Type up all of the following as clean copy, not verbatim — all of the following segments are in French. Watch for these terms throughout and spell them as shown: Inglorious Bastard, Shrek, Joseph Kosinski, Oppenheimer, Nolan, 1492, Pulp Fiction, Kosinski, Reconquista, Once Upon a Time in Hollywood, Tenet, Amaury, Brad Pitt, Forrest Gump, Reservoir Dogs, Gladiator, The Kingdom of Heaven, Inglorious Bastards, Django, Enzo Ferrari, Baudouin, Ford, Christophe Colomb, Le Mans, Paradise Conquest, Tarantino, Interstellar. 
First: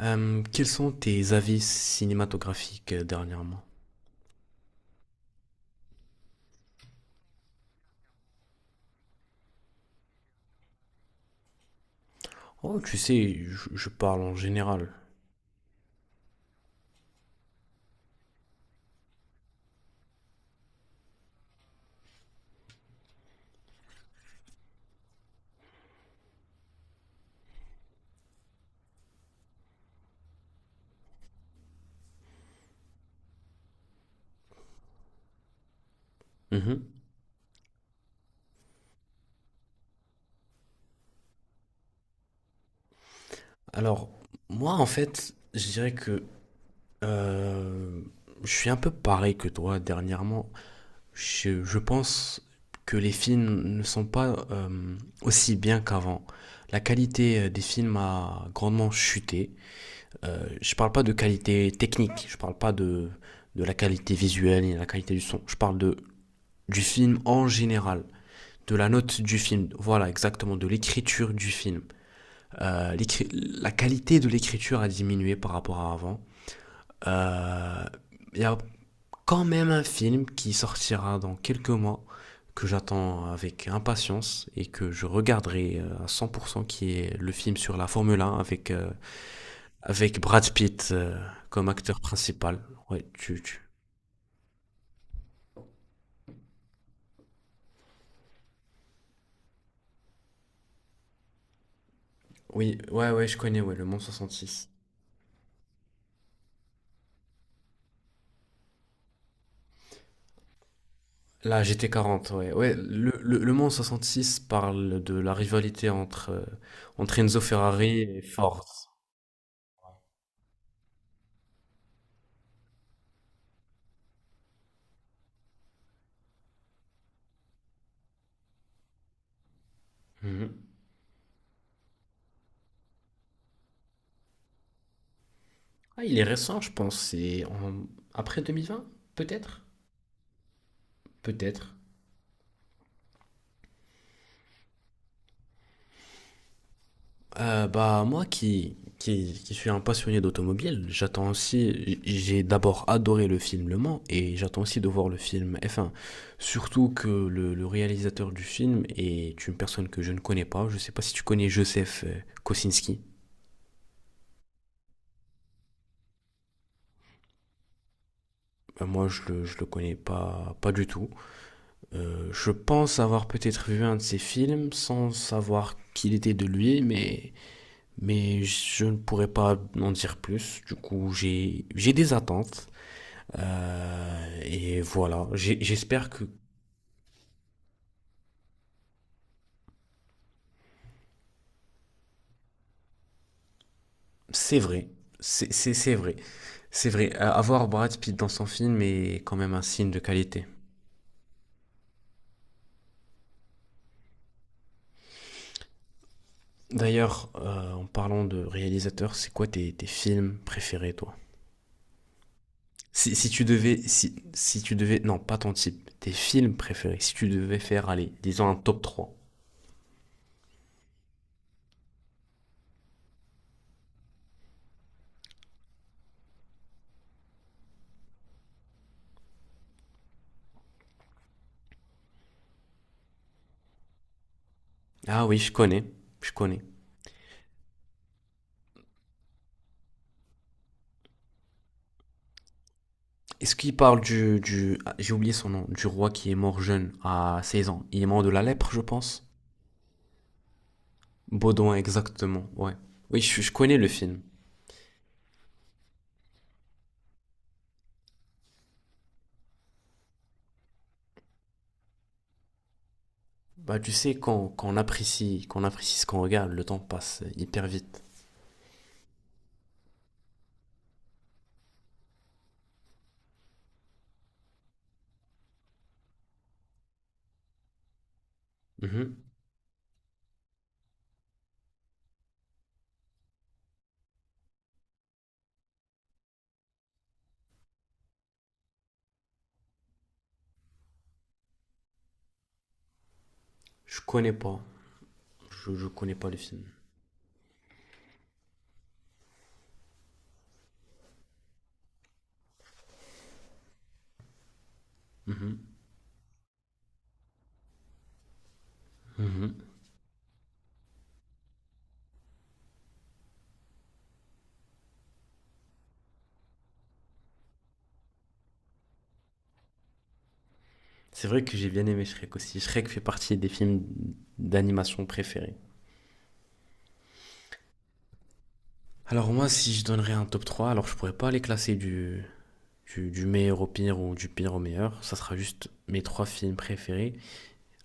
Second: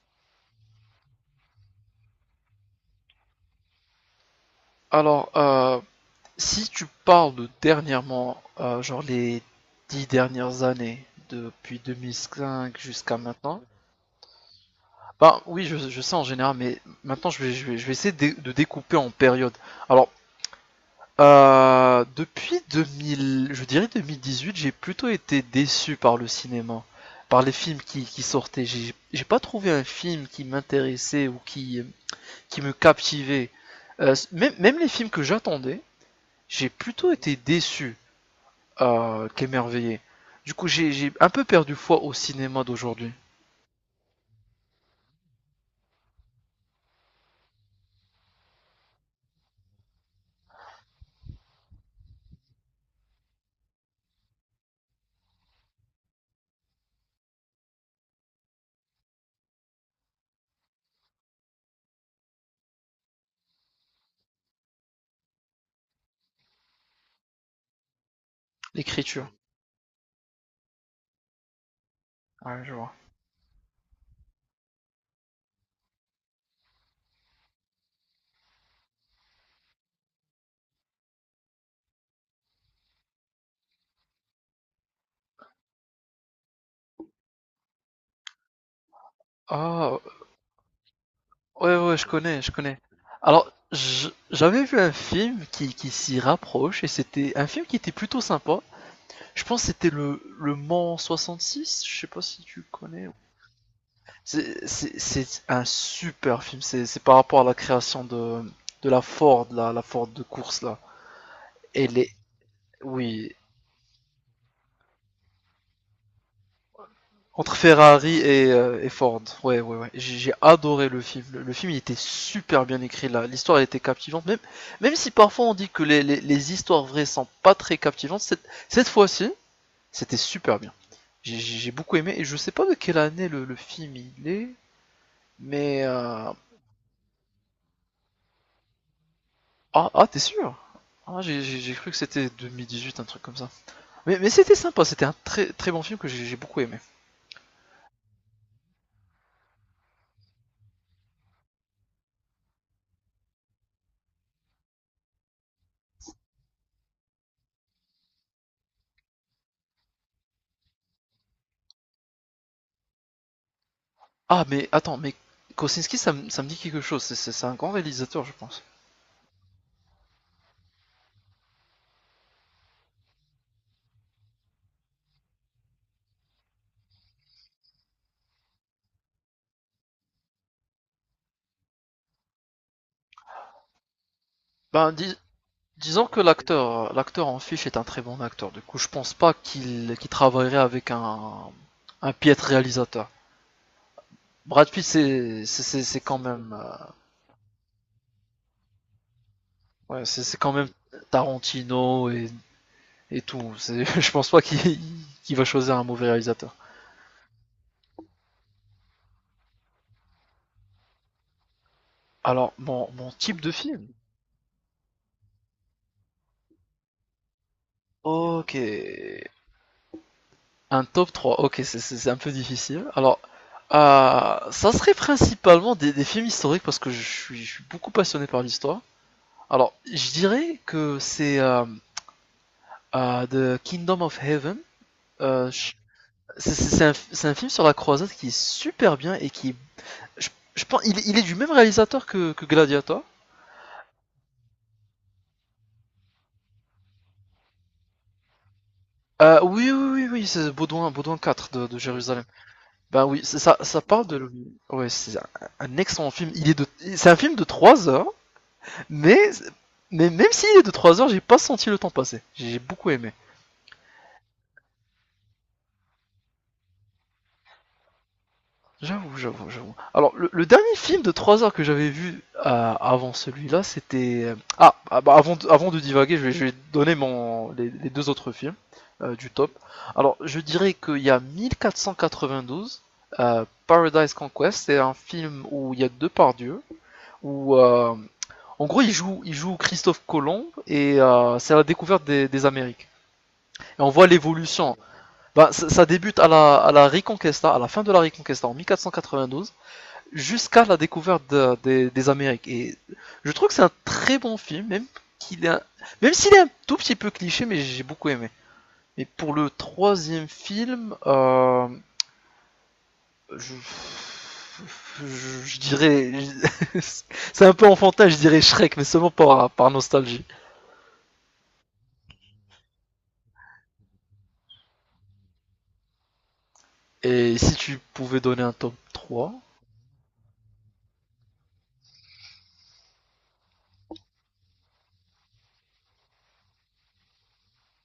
Quels sont tes avis cinématographiques dernièrement? Alors, si tu parles de dernièrement, genre les 10 dernières années, depuis 2005 Oh, tu jusqu'à sais, maintenant, je parle en général. bah oui, je sais en général, mais maintenant je vais essayer de découper en périodes. Alors, depuis 2000, je dirais 2018, j'ai plutôt été déçu par le cinéma, par les films qui sortaient. J'ai pas trouvé un film qui m'intéressait ou qui me captivait. Même les films que j'attendais, j'ai Mhm. plutôt été déçu qu'émerveillé. Du coup, j'ai un peu perdu foi au cinéma d'aujourd'hui. Alors, moi, en fait, je dirais que euh, je suis un peu pareil que toi dernièrement. Je pense que les films ne sont pas aussi bien qu'avant. La qualité des films a grandement chuté. Je parle pas de qualité technique, je parle pas de la qualité visuelle et la qualité du son. Je parle du film en général. De la note L'écriture. du film, voilà exactement, de l'écriture du film. Ouais, je vois. Euh, la qualité de l'écriture a diminué par rapport à avant. Euh, Il y a quand même un film qui sortira dans quelques mois que j'attends avec impatience et que je regarderai à 100% qui est le film sur la Formule 1 Ah, avec Brad Pitt comme ouais, ouais, acteur je connais, je principal. connais. Ouais, tu, tu- J'avais vu un film qui s'y rapproche et c'était un film qui était plutôt sympa. Je pense que c'était le Mans 66. Je sais pas si tu Oui, connais. ouais, ouais, je connais, ouais, le Mans 66. C'est un super film. C'est par rapport à la création de la Ford, la Ford de course là. La G T Elle est, quarante, ouais. Ouais, le, oui. le, le Mans six parle de la rivalité entre Enzo Entre Ferrari Ferrari et Ford. Et Ford. Ouais, ouais, ouais. J'ai adoré le film. Le film, il était super bien écrit là. L'histoire, elle était captivante. Même si parfois on dit que les histoires vraies sont pas très captivantes, cette fois-ci, c'était super Mhm. bien. J'ai beaucoup aimé. Et je sais pas de quelle année le film il est, mais. Ah, il est euh, récent, je pense. Après 2020, peut-être? Ah, ah t'es sûr? Ah, Peut-être. Cru que c'était 2018, un truc comme ça. Mais c'était sympa, c'était un très, très bon film que j'ai beaucoup aimé. Bah, moi qui suis un passionné d'automobile, j'attends aussi. J'ai d'abord adoré le film Le Mans et j'attends aussi de voir le film F1. Surtout que le réalisateur du film est une personne que je ne connais pas. Je sais pas si tu connais Joseph Kosinski. Ah, mais attends, mais Kosinski, ça me dit quelque chose. C'est un grand réalisateur, je pense. Ben moi, je le connais pas, pas du tout. Je pense avoir peut-être vu un de ses films sans savoir qu'il était de lui, mais je ne pourrais pas en dire plus. Du coup, j'ai des attentes. Et Ben, dis- voilà, J'ai- Disons j'espère que que l'acteur, en fiche est un très bon acteur. Du coup, je pense pas qu'il travaillerait avec un piètre réalisateur. c'est Brad Pitt, vrai. C'est, c'est, c'est c'est vrai. quand même C'est vrai. Avoir Brad Pitt dans son film est quand même un signe de ouais, c'est qualité. quand même Tarantino et tout. Je pense pas qu'il va choisir un mauvais réalisateur. D'ailleurs, en parlant de réalisateur, c'est quoi tes films préférés, toi? Alors, mon Si type tu de devais, film. si tu devais, non, pas ton type, tes films préférés, si tu devais faire, allez, disons Ok. un top trois. Un top 3. Ok, c'est un peu difficile. Alors, ça serait principalement des films historiques parce que je suis beaucoup passionné par l'histoire. Alors, je dirais que c'est The Kingdom of Heaven. Ah oui, Euh, je je- connais, je c'est- connais. c'est c'est c'est un film sur la croisade qui est super bien et qui, je, je pense, il est du même réalisateur que Gladiator. Est-ce qu'il parle du ah, j'ai oublié son nom, du roi qui est mort jeune à 16 ans. Il est mort de la lèpre, je pense. Oui, oui, oui, oui, c'est Baudouin, 4 Baudouin, de Jérusalem. exactement, ouais. Ben Oui, oui, c'est je ça, connais ça le parle film. de. Ouais, c'est un excellent film. C'est un film de 3 heures, mais, mais même s'il est de 3 heures, j'ai pas senti le temps passer. J'ai beaucoup aimé. Bah, tu sais, quand on apprécie, quand on apprécie ce qu'on regarde, le temps passe hyper vite. J'avoue, j'avoue, j'avoue. Alors, le dernier film de 3 heures que j'avais vu avant celui-là, c'était. Ah, ah, bah, avant de divaguer, je vais donner les deux autres films Mhm. Du top. Alors, je dirais qu'il y a 1492, Paradise Conquest, c'est un film où il y a deux pardieux, où. En gros, il joue Christophe Colomb et c'est la découverte des Amériques. Et on Je voit connais pas. l'évolution. Ben ça, Je ça connais débute pas le film. à la Reconquista, à la fin de la Reconquista en mille quatre quatre-vingt-douze. Cent quatre-vingt-douze, jusqu'à la découverte des Amériques. Et je trouve que c'est un très bon film, qu'il est un- Mhm. même s'il est un tout petit peu cliché, mais j'ai beaucoup aimé. Et pour le Mhm. troisième film, je... je dirais, c'est un peu enfantin, je dirais Shrek, mais seulement par nostalgie. C'est vrai que j'ai bien aimé Shrek aussi. Shrek fait partie des films d'animation préférés. Et si tu pouvais donner un top Alors trois. moi, si je donnerais un top 3, alors je pourrais pas les classer du meilleur au pire ou du pire au meilleur. Ça sera juste mes trois films préférés.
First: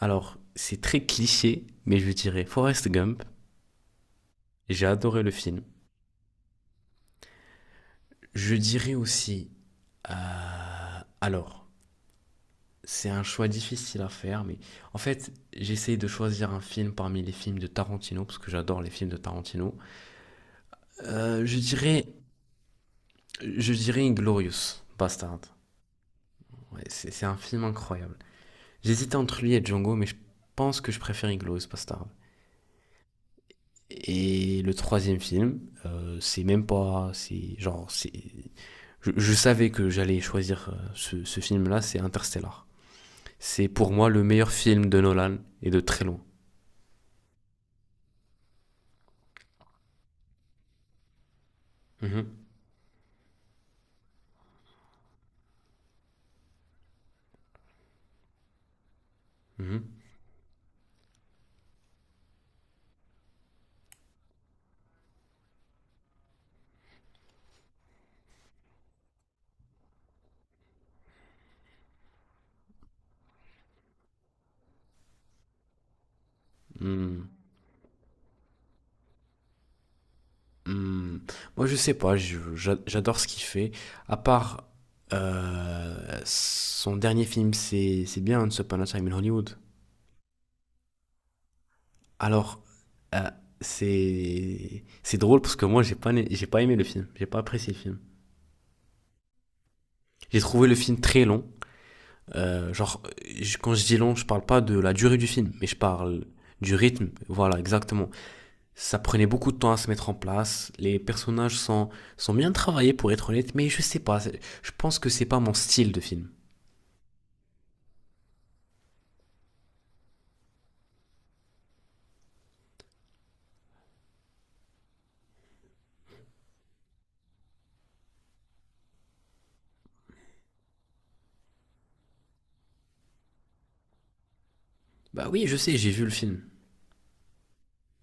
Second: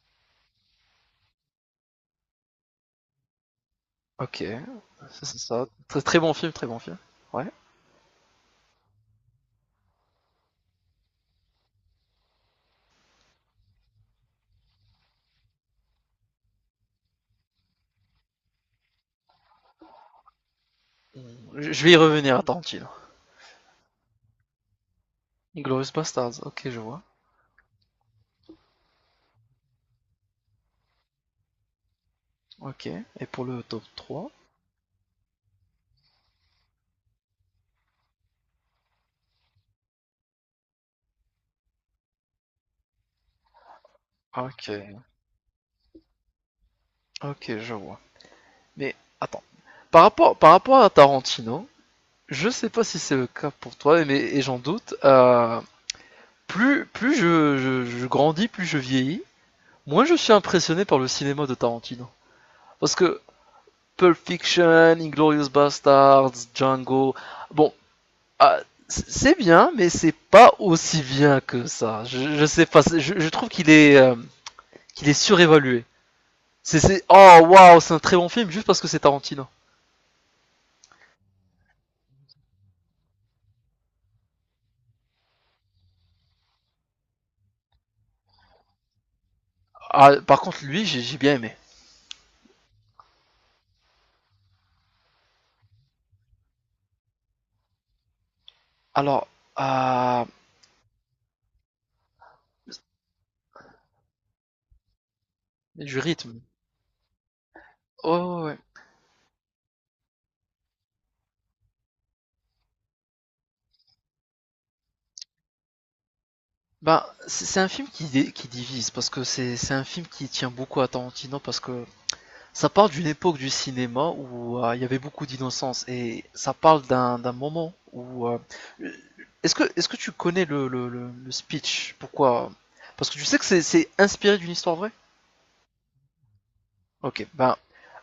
Alors, c'est très cliché, mais je dirais Forrest Gump. Ok, J'ai adoré le c'est film. ça. Très, très bon film, très bon film. Ouais. Je dirais aussi, alors, c'est un choix difficile à faire, mais en fait, j'essaye de choisir un film parmi les films de Tarantino, parce que j'adore les films de Tarantino. Euh, je Je vais y dirais revenir à Tarantino. Je dirais Inglorious Bastard. Glorious Bastards, ok, je Ouais, vois. c'est un film incroyable. J'hésitais entre lui et Django, mais je pense que je préfère Inglorious Bastard. Ok. Et pour le top trois. Et le troisième film, c'est même pas. C'est genre. C'est Je savais que j'allais choisir ce film-là, c'est Interstellar. C'est pour moi le meilleur film de Ok, Nolan et de très loin. ok, je vois. Mais attends, par rapport à Tarantino, Mhm, je sais pas si c'est le cas pour toi, mais et j'en doute. Plus je grandis, plus je vieillis, mhm, moins je suis impressionné par le cinéma de Tarantino. Parce que Pulp Fiction, Inglorious Bastards, Django, bon, ah, c'est bien, mais c'est pas aussi bien que ça. Je sais pas, je trouve qu'il est surévalué. C'est mhm. oh waouh, c'est un très bon film juste parce que c'est Tarantino. Hmm, moi, je sais pas, j'adore ce qu'il fait. À part euh, son dernier film, c'est bien Once Upon a Time in Hollywood. Ah, par contre, lui, j'ai bien aimé. Alors, euh, c'est drôle parce que moi, j'ai pas aimé le film, j'ai pas apprécié le film. Alors, euh, J'ai trouvé le film très long. Genre, quand je dis long, je parle pas de la durée du film, mais je du parle rythme. du rythme. Voilà, exactement. Oh, ouais. Ça prenait beaucoup de temps à se mettre en place. Les personnages sont bien travaillés pour être honnête, mais je sais pas. Je pense que c'est pas mon style de film. Ben, c'est un film qui divise, parce que c'est un film qui tient beaucoup à Tarantino, parce que ça parle d'une époque du cinéma où il y avait beaucoup d'innocence, et ça parle d'un moment où. Est-ce que, tu connais le speech? Pourquoi? Parce que tu sais que c'est inspiré d'une histoire vraie? Bah oui, je sais, j'ai vu le film. Ok, ben,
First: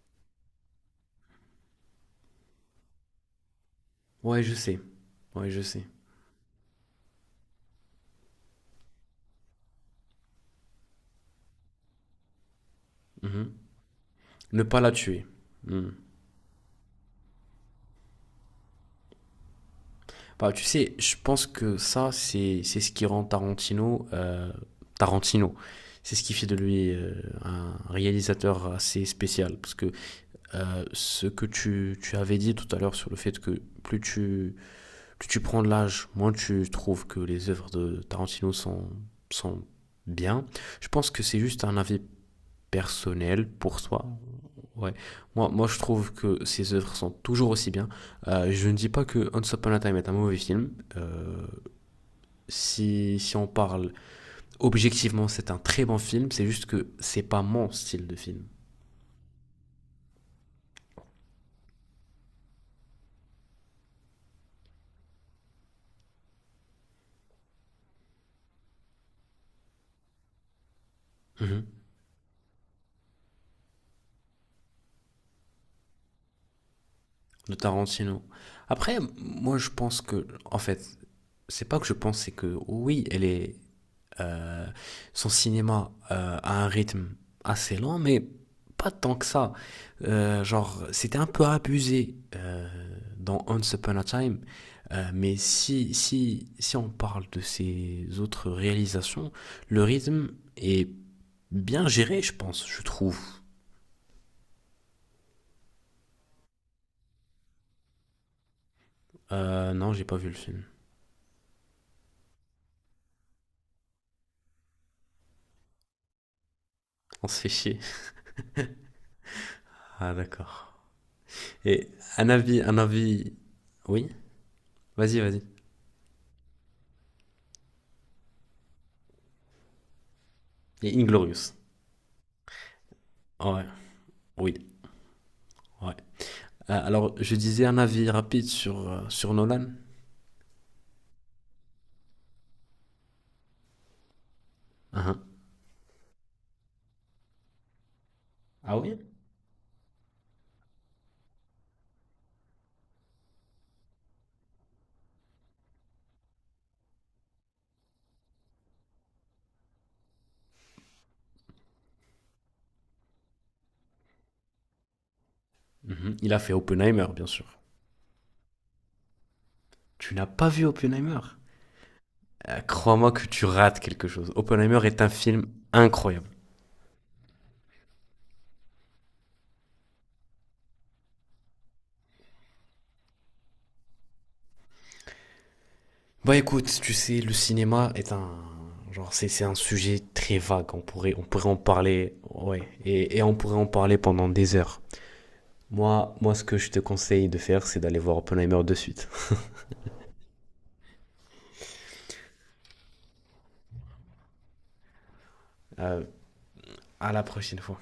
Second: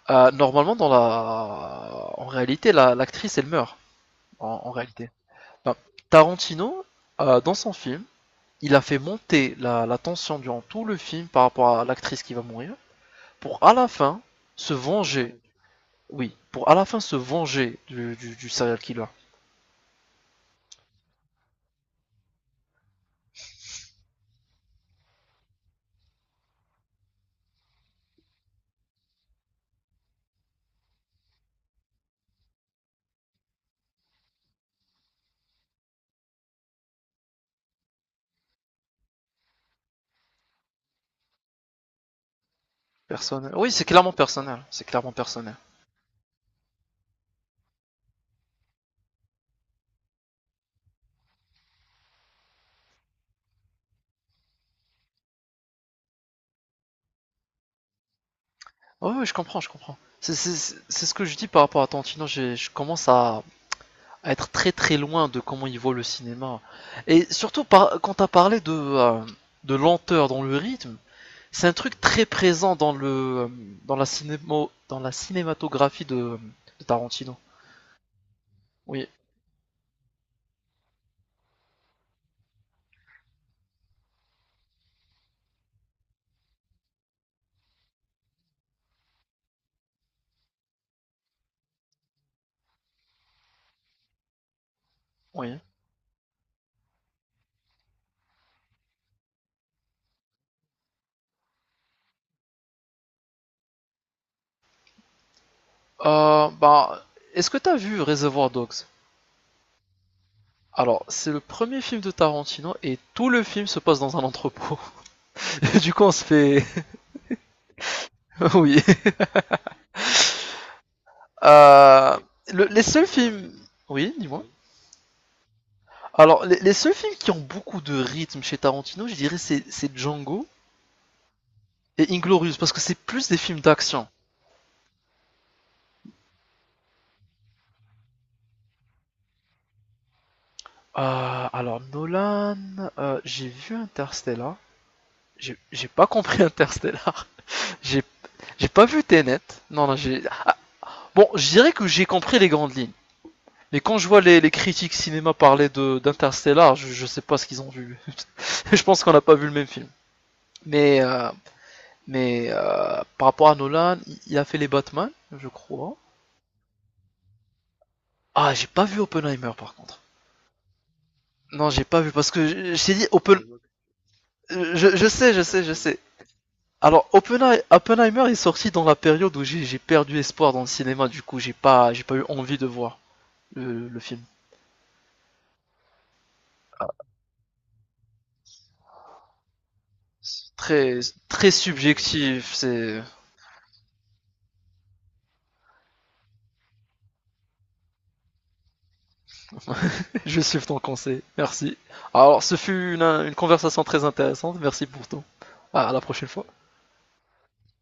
normalement, en réalité, l'actrice, elle meurt, Ouais, je en sais. réalité. Ouais, je Enfin, sais. Tarantino, dans son film, il a fait monter la tension durant tout le film par rapport à l'actrice qui va mourir, Mhm. pour à la fin Ne se pas la tuer. venger, Hmm. oui, pour à la fin se venger du serial killer. Bah, tu sais, je pense que ça, c'est ce qui rend Tarantino Tarantino. C'est ce qui fait de lui un réalisateur assez spécial. Parce que ce que tu avais dit tout à l'heure sur le fait que plus tu prends de l'âge, moins tu trouves que les œuvres de Tarantino sont bien. Je pense que c'est juste un avis personnel Personnel. Oui, pour c'est soi. clairement personnel, c'est Ouais. clairement Moi, personnel. moi, je trouve que ses œuvres sont toujours aussi bien. Je ne dis pas que Once Upon a Time est un mauvais film. Si on parle objectivement, c'est un très bon film. C'est juste que c'est pas mon style de film. Oh, oui, je comprends, je comprends. C'est ce que je dis par rapport à Tarantino, je commence à être très très loin de comment il voit le cinéma. Et surtout quand t'as parlé de lenteur dans le rythme. Mhm. C'est un truc très présent dans le dans la cinémo, dans la cinématographie de Tarantino. De Tarantino. Après, Oui, moi, je pense que, en fait, c'est pas que je pense, c'est que oui, elle est euh, son cinéma a un rythme assez lent, mais pas tant que ça. Genre, c'était un peu abusé dans Once Upon a Time, mais oui. si on parle de ses autres réalisations, le rythme est bien géré, je pense, je trouve. Bah, est-ce que t'as vu Reservoir Dogs? Non, j'ai pas vu le film. Alors, c'est le premier film de Tarantino et tout le film se passe dans un entrepôt. Du coup, on se fait. On se fait chier. Oui. Ah, d'accord. Et Euh, un avis, un les seuls avis. films. Oui, Oui, dis-moi. vas-y, vas-y. Alors, les seuls films qui ont beaucoup de rythme chez Tarantino, je dirais, c'est Django Et Inglorious. et Inglorious, parce que c'est plus des films Ouais, d'action. oui, ouais. Alors, je disais un avis rapide sur Nolan. Alors Nolan, j'ai vu Interstellar. Hein. J'ai pas compris Interstellar. J'ai j'ai Ah pas oui? vu Tenet. Non, non, j'ai. Bon, je dirais que j'ai compris les grandes lignes. Mais quand je vois les critiques cinéma parler de d'Interstellar, je sais pas ce qu'ils ont vu. Je pense qu'on n'a pas vu le même film. Mais euh, mais par rapport à Nolan, il a fait les Batman, je crois. Mhm. Il a fait Oppenheimer, bien sûr. Ah, j'ai pas vu Oppenheimer par contre. Tu n'as pas vu Oppenheimer? Non, j'ai pas vu parce que Euh, je t'ai dit crois-moi que Oppen. tu rates quelque chose. Oppenheimer est Je un sais, je film sais, je sais. incroyable. Alors, Oppenheimer est sorti dans la période où j'ai perdu espoir dans le cinéma, du coup, j'ai pas eu envie de voir le film. Bah écoute, tu sais, le cinéma est un. Genre, c'est un sujet très vague. On Très, pourrait, on pourrait très en parler, subjectif, ouais. c'est. Et on pourrait en parler pendant des heures. Moi, ce que je te conseille de faire, c'est d'aller voir Oppenheimer de suite. Je suis ton conseil, merci. Alors, ce fut une conversation très intéressante, merci pour tout. À la Euh, prochaine fois. à la prochaine fois.